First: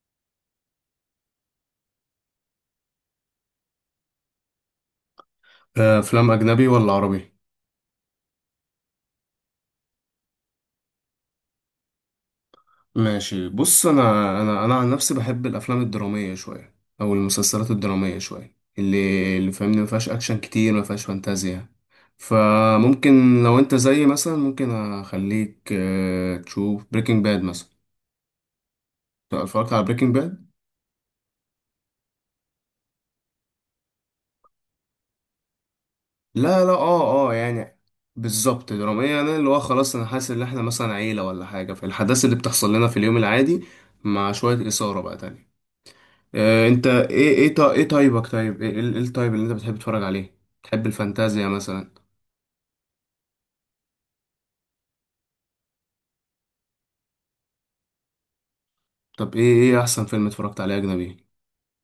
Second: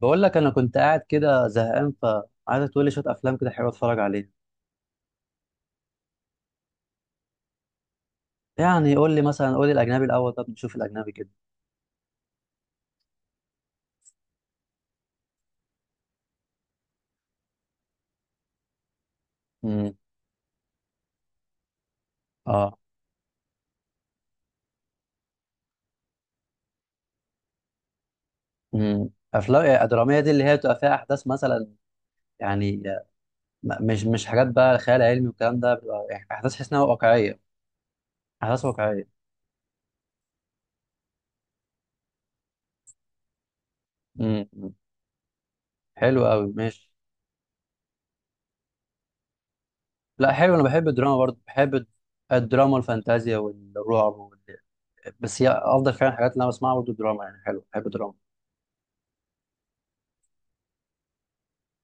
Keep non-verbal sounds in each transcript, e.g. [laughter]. بقول لك انا كنت قاعد كده زهقان فعايزك تقول لي شويه افلام كده حلوه اتفرج عليها. افلام اجنبي ولا عربي؟ يعني قول لي مثلا، قول لي الاجنبي الاول. طب نشوف الاجنبي كده. ماشي، بص انا. انا عن نفسي بحب الافلام الدراميه شويه، او المسلسلات الدراميه شويه، اللي فاهمني، ما امم فيهاش اكشن كتير، ما فيهاش فانتازيا. اه. فممكن لو انت زيي مثلا ممكن اخليك تشوف بريكنج باد مثلا. افلام اتفرجت على بريكنج الدراميه دي اللي باد. هي بتبقى فيها احداث مثلا، يعني مش حاجات بقى خيال علمي والكلام ده، بتبقى يعني احداث لا تحس لا، انها اه اه، واقعيه. يعني احداث بالظبط واقعيه. دراميه، يعني اللي هو خلاص انا حاسس ان احنا مثلا عيله ولا حاجه، فالأحداث اللي بتحصل لنا في اليوم العادي مع شويه امم اثاره بقى تانية. حلو قوي، انت ماشي. ايه طيبك، طيب إيه الطيب اللي انت بتحب تتفرج لا عليه؟ حلو، انا تحب بحب الدراما برضه. الفانتازيا بحب مثلا؟ الدراما والفانتازيا والرعب وال... بس هي افضل فعلا الحاجات اللي انا بسمعها برضه الدراما. يعني حلو، بحب الدراما. طب ايه احسن فيلم اتفرجت عليه اجنبي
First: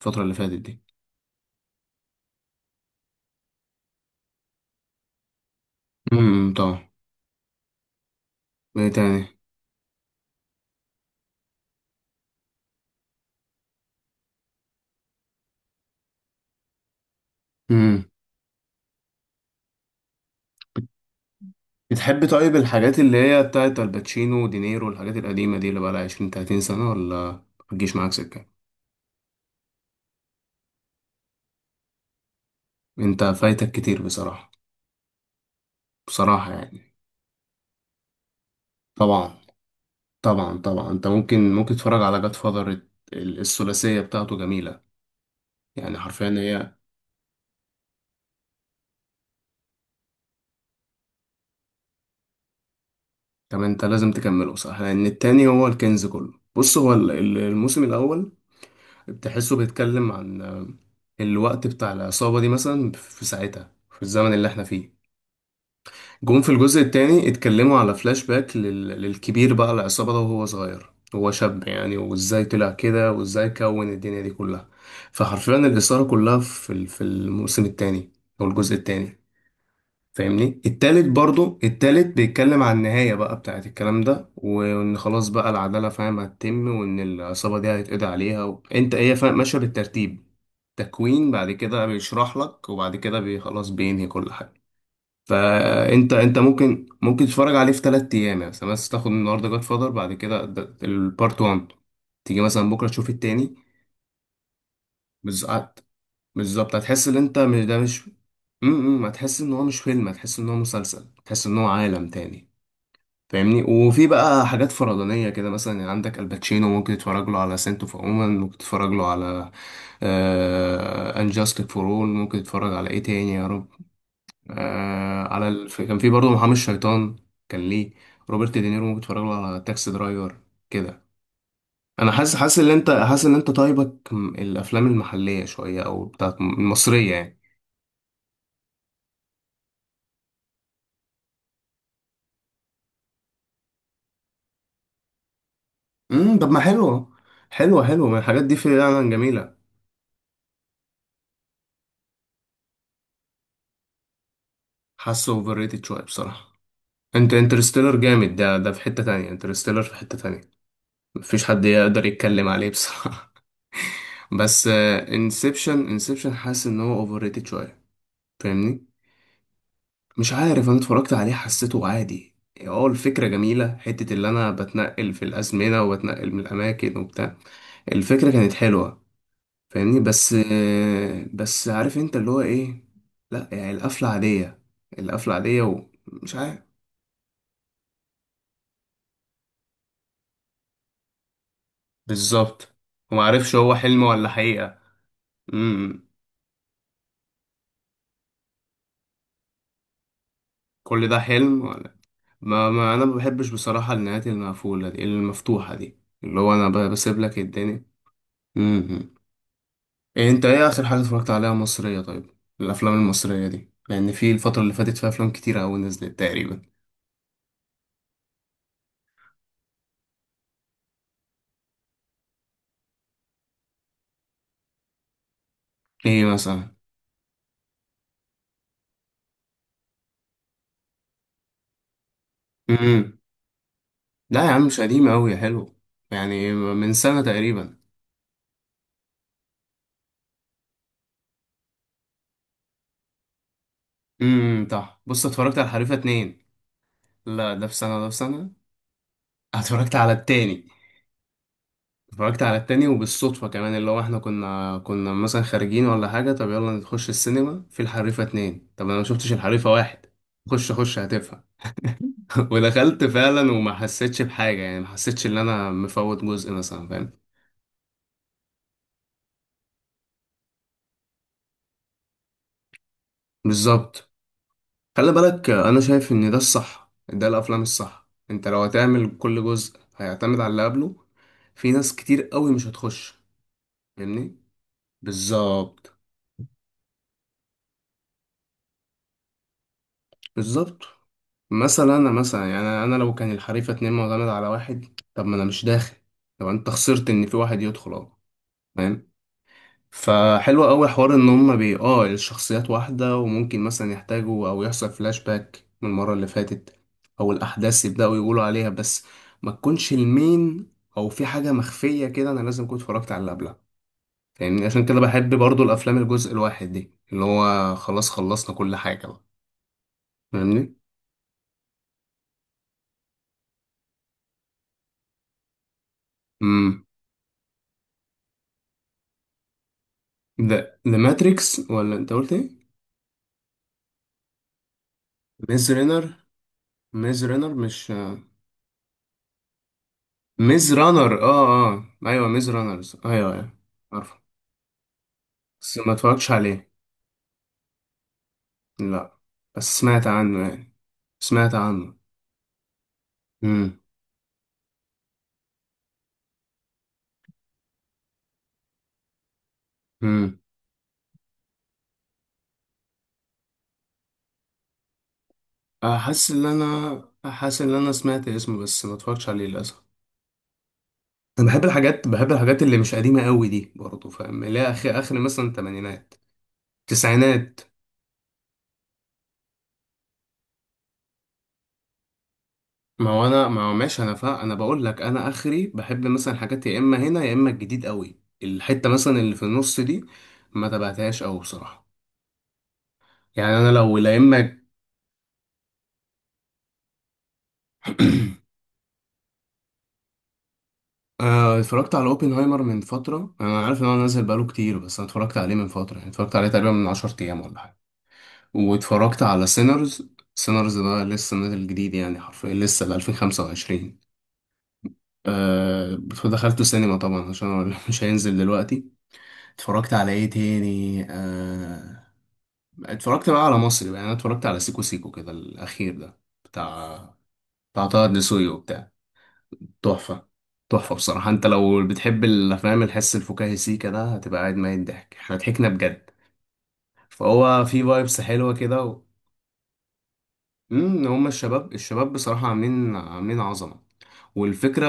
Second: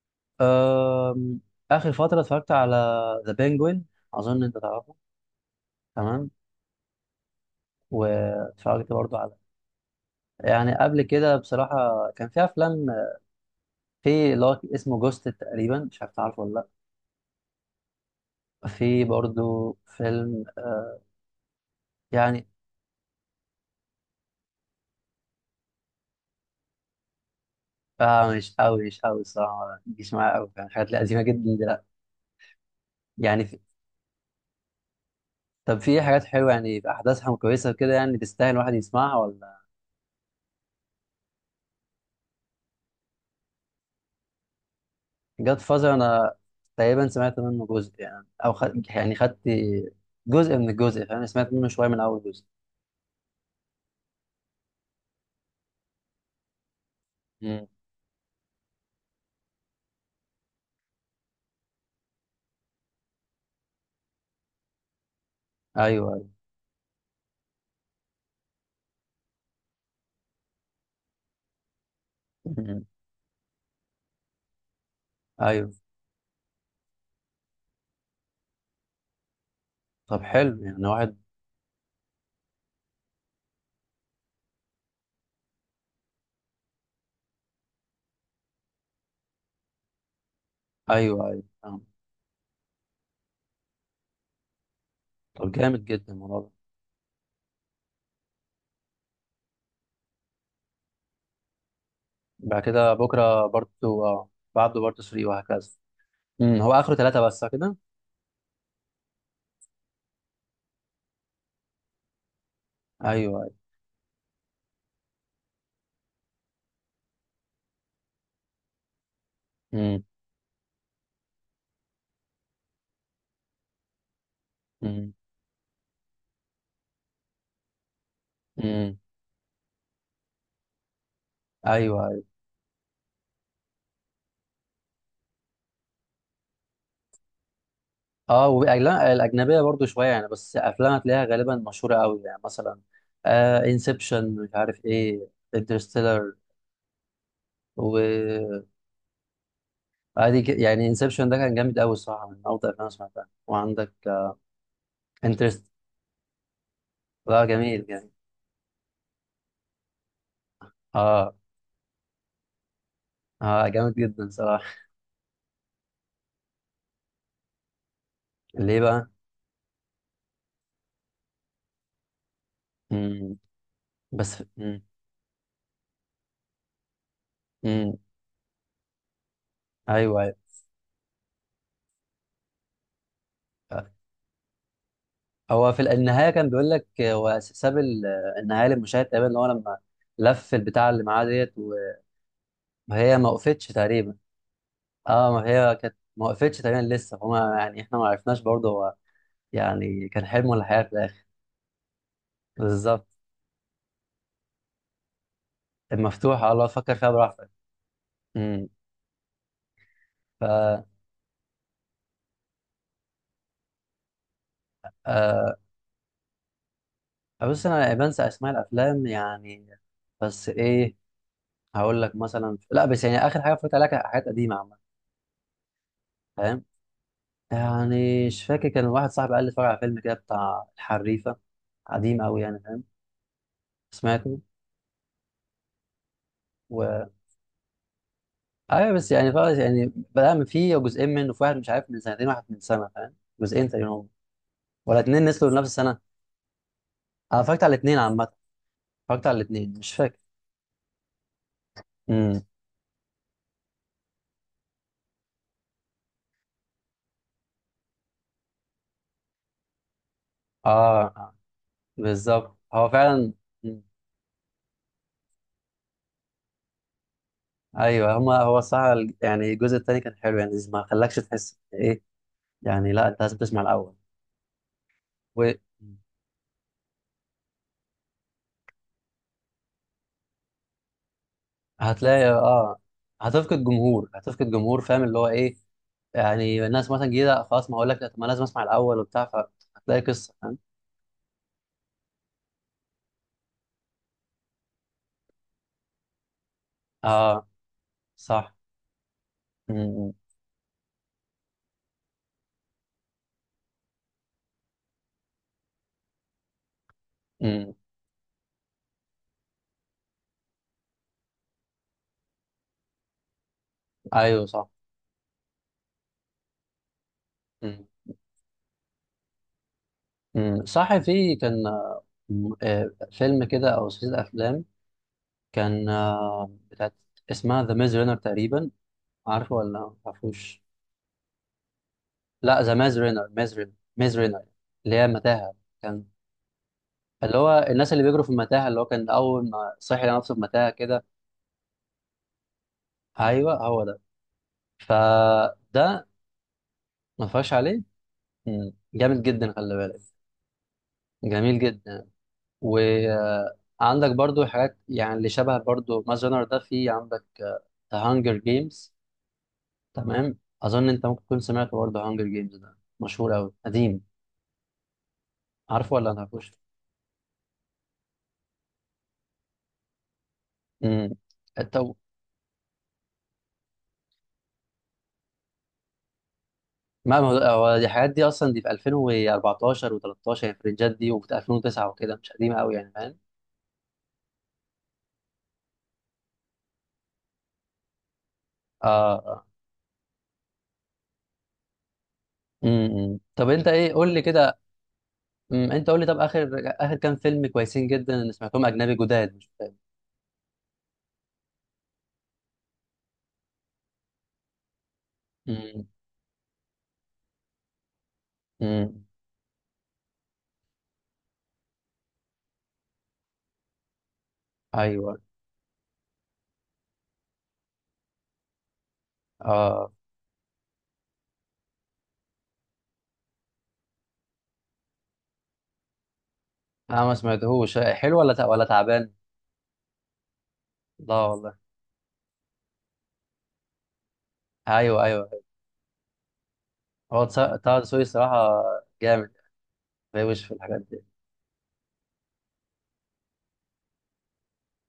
الفترة اللي فاتت دي؟ أم... آخر فترة اتفرجت على ذا بينجوين. أظن أنت تعرفه. تمام. امم، طبعا. واتفرجت ايه برضه على، تاني؟ يعني قبل كده بصراحة كان في أفلام، في اللي هو اسمه جوست تقريبا. مش عارف تعرفه ولا امم، لأ. في برضه فيلم بتحب يعني طيب الحاجات اللي هي بتاعت الباتشينو ودينيرو والحاجات القديمة دي، اللي بقالها 20 30 سنة، ولا متجيش معاك آه، مش سكة؟ أوي مش أوي الصراحة. ما بيجيش معايا أوي يعني حاجات لذيذة جدا دلوقتي. انت يعني في... فايتك كتير بصراحة. طب في حاجات حلوة بصراحة يعني يعني، أحداثها كويسة كده، يعني تستاهل الواحد يسمعها طبعا ولا؟ طبعا طبعا، انت ممكن تتفرج على جاد فاذر، الثلاثية بتاعته جميلة. جاد فازر يعني حرفيا انا هي. تقريبا سمعت منه جزء، يعني او خد... يعني خدت جزء من الجزء، فاهم؟ سمعت منه شويه من اول جزء. طب انت لازم تكمله صح، لان التاني هو الكنز كله. بص، هو مم. الموسم الاول بتحسه بيتكلم عن الوقت بتاع العصابة دي مثلا في ساعتها، في الزمن اللي احنا فيه. ايوه ايوه. جم في الجزء التاني اتكلموا على فلاش باك للكبير بقى العصابة ده وهو صغير، هو شاب يعني، وازاي طلع مم. كده وازاي كون الدنيا دي كلها. فحرفيا ايوه. الإثارة كلها في الموسم التاني، او الجزء التاني. طب فاهمني. حلو، يعني التالت واحد. برضو، التالت بيتكلم عن النهاية بقى بتاعت الكلام ده، وإن خلاص بقى العدالة فاهم هتتم، وإن العصابة دي هيتقضي عليها أنت إيه فاهم، ماشية بالترتيب، ايوه تكوين ايوه، بعد كده فاهم. بيشرح لك، وبعد كده بي خلاص بينهي كل حاجة. طب جامد جدا فأنت الموضوع ده. ممكن تتفرج عليه في تلات أيام يعني مثلا. بس تاخد النهاردة جاد فاذر بعد كده، البارت 1، تيجي بعد مثلا بكرة كده تشوف بكره التاني. بارتو، اه. بعده بارتو 3 بس وهكذا. مم. هو بالظبط اخره هتحس ان ثلاثه بس صح كده؟ ده مش... امم، هتحس ان هو مش فيلم، هتحس ان هو مسلسل، هتحس ان هو عالم تاني. ايوه ايوه. فاهمني. وفي بقى حاجات فرضانية كده مثلا، يعني عندك الباتشينو ممكن تتفرج له على سنت اوف وومن، ممكن تتفرج له على مم. انجاستك فور اول، ممكن تتفرج على ايه تاني يا رب. مم. آه، كان في برضه محامي الشيطان. كان ليه روبرت دينيرو، مم. ممكن تتفرج له على تاكسي درايفر كده. انا ايوه. حاسس ان انت حاسس ان انت الافلام المحلية شوية، او بتاعت المصرية يعني. اه، والاجنبيه الاجنبيه برضو شويه يعني. بس افلام هتلاقيها غالبا مشهوره قوي يعني، مثلا آه انسبشن، مش عارف ايه، انترستيلر، امم، طب ما حلو. حلوه، حلوه من الحاجات دي وعادي. فعلا، جميله. يعني انسبشن ده كان جامد قوي الصراحه، من افضل الافلام اللي سمعتها. وعندك حاسه اوفر انترست. ريتد شويه بصراحه. انت لا، جميل انترستيلر جميل. جامد، ده في حته تانية، انترستيلر في حته تانية، اه. مفيش حد يقدر يتكلم عليه بصراحه. اه، جامد جدا [laughs] بس صراحه. انسبشن حاسس ان هو اوفر ريتد شويه، ليه فاهمني. بقى؟ مش عارف، انا اتفرجت عليه حسيته عادي. اه الفكره مم. جميله، حته اللي بس انا مم. بتنقل في الازمنه وبتنقل من الاماكن وبتاع، مم. الفكره كانت حلوه فاهمني. ايوه بس ايوه. بس عارف انت اللي هو ايه، لا يعني آه. القفلة عادية، القفلة عادية. هو في النهايه ومش كان عارف بيقول لك، هو ساب ال- النهايه للمشاهد تقريبا، ان هو لما لف البتاع اللي معاه ديت، بالظبط، وهي ما ومعرفش وقفتش هو حلم تقريبا. ولا حقيقة. اه، ما هي كانت امم، ما وقفتش تقريبا لسه، فما يعني احنا ما عرفناش برضه هو يعني كان حلم ولا حياة في كل ده الاخر. حلم ولا. ما انا بالظبط. ما بحبش بصراحة النهايات المقفولة دي، المفتوحة دي، اللي المفتوحة، هو الله، انا فكر فيها بسيب لك براحتك. الدنيا. امم. امم. إيه، ف، انت ايه اخر حاجة اتفرجت عليها مصرية؟ طيب الافلام المصرية دي، لان في الفترة اللي فاتت فيها افلام آه. كتيرة اوي نزلت تقريبا. بص انا بنسى اسماء الافلام يعني. بس ايه، هقول لك مثلا، لا بس يعني اخر حاجه اتفرجت عليها كانت حاجات قديمه عامه، ايه فاهم؟ مثلا؟ يعني مش فاكر، كان واحد صاحبي قال لي اتفرج على فيلم كده بتاع الحريفه. قديم قوي يعني، فاهم؟ سمعته. لا يا عم مش قديمة أوي يا حلو، يعني من سنة تقريبا. ايوه، بس يعني خلاص يعني. بدأنا من، فيه جزئين منه، في واحد مش عارف من سنتين، واحد من سنه، فاهم؟ جزئين تقريبا هم. امم، ولا صح. اتنين بص، نزلوا في اتفرجت على نفس الحريفة السنه. اتنين. انا لا، اتفرجت ده على في الاتنين سنة ده في عامه. سنة. اتفرجت على [laughs] الاتنين مش اتفرجت على فاكر. التاني، امم. اتفرجت على التاني وبالصدفة كمان، اللي هو احنا كنا مثلا خارجين ولا حاجة، طب يلا نخش السينما في الحريفة اتنين، طب انا ما شفتش الحريفة واحد. خش خش اه. آه، هتفهم. [laughs] بالظبط هو ودخلت فعلا. فعلا وما مم. حسيتش بحاجة يعني، ما حسيتش ان انا مفوت جزء مثلا فاهم؟ ايوه هما، هو الصراحه ال- يعني الجزء التاني كان حلو، يعني ما خلاكش تحس ايه يعني. لا، انت لازم تسمع الاول. بالظبط. خلي بالك انا شايف ان ده الصح، ده الافلام الصح. انت لو هتعمل كل جزء هيعتمد على اللي قبله، في ناس كتير وهتلاقي قوي مش اه، هتخش هتفقد جمهور، فاهمني. هتفقد جمهور، فاهم؟ اللي هو ايه، بالظبط. يعني الناس مثلا جديده خلاص، ما اقول لك لا، طب ما لازم اسمع الاول وبتاع، فهتلاقي قصه، فاهم؟ بالظبط مثلا، انا مثلا يعني، انا لو كان الحريفه اتنين معتمد على واحد، طب ما انا مش داخل. طب انت خسرت ان في اه، واحد يدخل اهو. صح. فاهم؟ مم. فحلو قوي حوار ان هما بي اه الشخصيات واحدة، وممكن مثلا يحتاجوا او يحصل فلاش باك من المرة اللي فاتت، او مم. الاحداث يبدأوا يقولوا عليها بس، ما تكونش المين، او في حاجة مخفية كده انا لازم كنت اتفرجت على اللي قبلها. ايوه فاهمني. صح. عشان كده بحب برضو الافلام الجزء الواحد دي، اللي هو مم. خلاص خلصنا كل حاجة بقى. مم. فاهمني. صح. في كان فيلم كده او سلسله افلام. كان آه، امم، بتاعت، اسمها ذا ميز رينر تقريبا. عارفه ولا ما تعرفوش؟ ده ذا ماتريكس، ولا انت قلت لا، ايه؟ ذا ميز رينر، ميز رينر، ميز رينر، اللي هي متاهه. ميز كان رينر، ميز اللي رينر هو مش الناس اللي بيجروا في المتاهه، اللي هو كان اول ما صحي لقى نفسه في ميز متاهه كده. رانر؟ اه اه، ايوه، ميز رانرز، ايوه ايوه، ايوه هو ده. عارفه. بس ما فده، اتفرجتش عليه ما فيهاش عليه. مم. لا، جامد جدا، خلي بس بالك. سمعت عنه يعني، سمعت جميل عنه. جدا. امم. وعندك برضو حاجات يعني اللي شبه برضو ماز رانر ده، في عندك ذا هانجر جيمز. تمام، امم، اظن انت ممكن تكون سمعت برضو هانجر جيمز، ده مشهور قوي قديم. عارفه ولا ما حاسس ان تعرفوش؟ انا، حاسس ان انا سمعت اسمه بس ما اتفرجتش عليه للاسف. امم. انا بحب طب الحاجات، بحب الحاجات اللي مش قديمه قوي دي برضه فاهم، اللي هي اخر اخر مثلا تمانينات ما هو، تسعينات. هو دي الحاجات دي اصلا دي في 2014 و13، يعني في الرنجات دي وفي 2009 وكده. مش قديمه قوي يعني، ما فاهم؟ هو انا ما هو ماشي، انا فا انا بقول لك، انا اخري بحب مثلا حاجات يا اما هنا يا اما الجديد قوي، الحته اه مثلا اللي في اه. النص دي ما تبعتهاش قوي بصراحه. امم، طب يعني انت انا ايه، لو قول لا لي كده. اما أمم، انت قول لي، طب اخر، اخر كام فيلم كويسين جدا اللي [clears throat] سمعتهم اجنبي جداد، مش فاهم. اتفرجت على اوبنهايمر من فترة، انا عارف ان هو نازل بقاله كتير بس انا اتفرجت عليه من امم. فترة، يعني اتفرجت عليه تقريبا من 10 ايام ولا حاجة. امم. واتفرجت على سينرز. سينرز ده لسه نازل جديد يعني، حرفيا لسه ل 2025. ايوه. أه. دخلته سينما طبعا عشان هو [laughs] مش هينزل دلوقتي. اه. اتفرجت على ايه تاني؟ أه اتفرجت بقى على مصري بقى، يعني انا اتفرجت على سيكو سيكو كده الاخير ده، بتاع، لا، ما سمعتهوش. بتاع طه حلو ولا دسوقي، ولا وبتاع تعبان؟ تحفة، تحفة لا بصراحة. انت والله. لو بتحب الافلام الحس الفكاهي سيكا ده هتبقى قاعد ميت ايوه ضحك، ايوه. احنا ضحكنا بجد. هو فهو طه في دسوقي فايبس حلوة صراحه كده و... جامد. بيوش في الحاجات دي. امم، هما الشباب، الشباب بصراحة عاملين عظمة والفكرة.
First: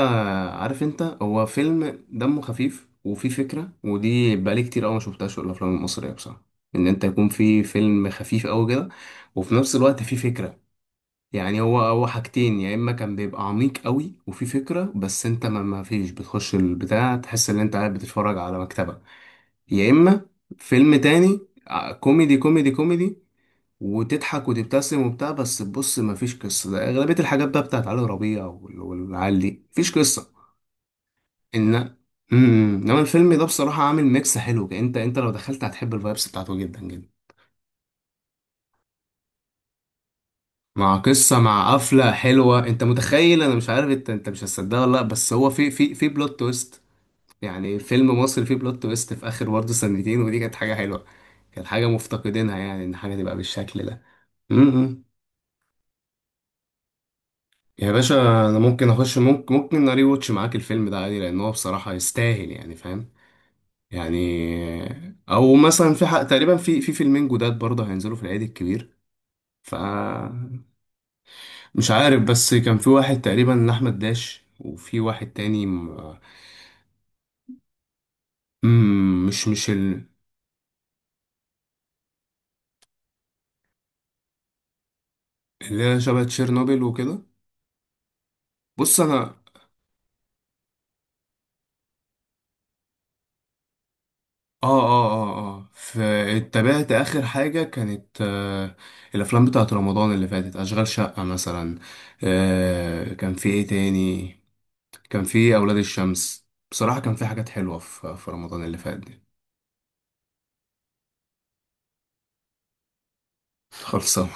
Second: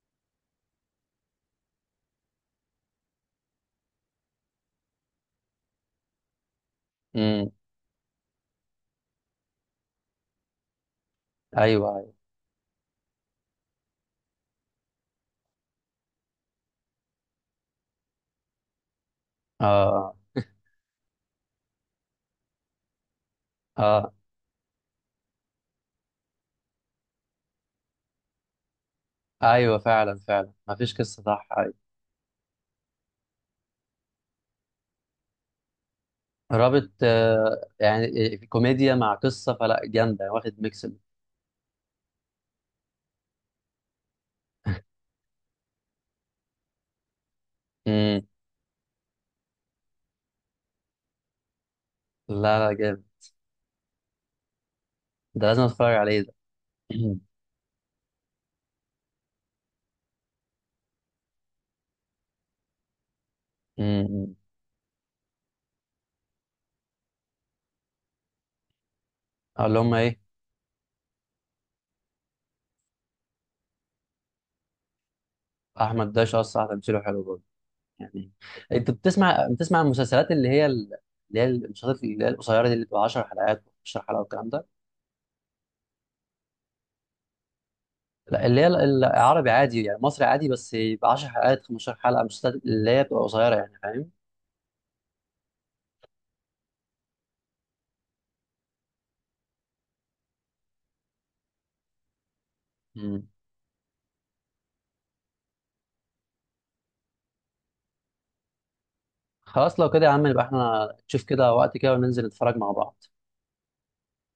عارف انت، هو فيلم دمه خفيف وفيه فكرة، ودي بقالي كتير قوي ما شفتهاش في الافلام المصرية بصراحة، ان انت يكون امم. في فيلم خفيف قوي كده وفي نفس الوقت فيه فكرة. يعني هو ايوه هو ايوه. حاجتين، يا اما كان بيبقى عميق قوي وفي فكره بس انت ما فيش بتخش البتاع تحس ان انت قاعد بتتفرج على مكتبه، يا اه اما فيلم تاني كوميدي كوميدي كوميدي، اه. وتضحك وتبتسم وبتاع، بس بص ما فيش قصه، ده اغلبيه الحاجات بقى بتاعت علي ربيع والعيال دي ايوه، مفيش فعلا قصه. فعلا ما فيش قصه، صح، ايوه. ان امم، انما الفيلم ده بصراحه عامل ميكس حلو. انت انت لو دخلت هتحب الفايبس بتاعته جدا رابط جدا، آه يعني، في كوميديا مع قصه، فلا جامده يعني، واخد ميكس. مع قصة، مع قفلة حلوة. انت متخيل، انا مش عارف انت انت مش هتصدقها ولا لا، بس هو في بلوت تويست، يعني فيلم امم. مصري فيه بلوت تويست في اخر برضه سنتين، ودي كانت حاجة حلوة، كانت حاجة مفتقدينها، لا لا يعني ان جامد، حاجة تبقى بالشكل ده. امم. ده لازم اتفرج عليه ده. [clears throat] يا باشا، انا ممكن اخش، ممكن اري واتش معاك الفيلم ده عادي، لان هو بصراحة يستاهل يعني فاهم. امم. يعني او مثلا في حق تقريبا، في فيلمين جداد برضه هينزلوا في العيد الكبير. ف اللي هم ايه؟ مش عارف، بس كان في واحد تقريبا احمد داش، وفي واحد تاني م... احمد داش اصلا تمثيله حلو برضه يعني. انت مم، مش بتسمع، مش بتسمع ال... المسلسلات اللي هي ال- اللي هي المسلسلات اللي هي القصيره دي اللي بتبقى 10 حلقات، 15 حلقه والكلام ده؟ اللي هي شبه تشيرنوبل وكده. لا، اللي هي بص ال- انا العربي عادي يعني، مصري عادي، بس يبقى 10 حلقات، 15 حلقه، مسلسلات اللي هي بتبقى قصيره يعني، فاهم؟ اه اه اه ف- اتبعت اخر حاجه كانت آه، الافلام بتاعت رمضان اللي فاتت، اشغال شقه مثلا. آه مم. كان في ايه تاني، كان في اولاد الشمس. بصراحه كان في حاجات حلوه في رمضان اللي فات دي. خلاص لو كده يا عم، يبقى احنا نشوف كده وقت كده وننزل نتفرج مع بعض. [laughs] خلصان.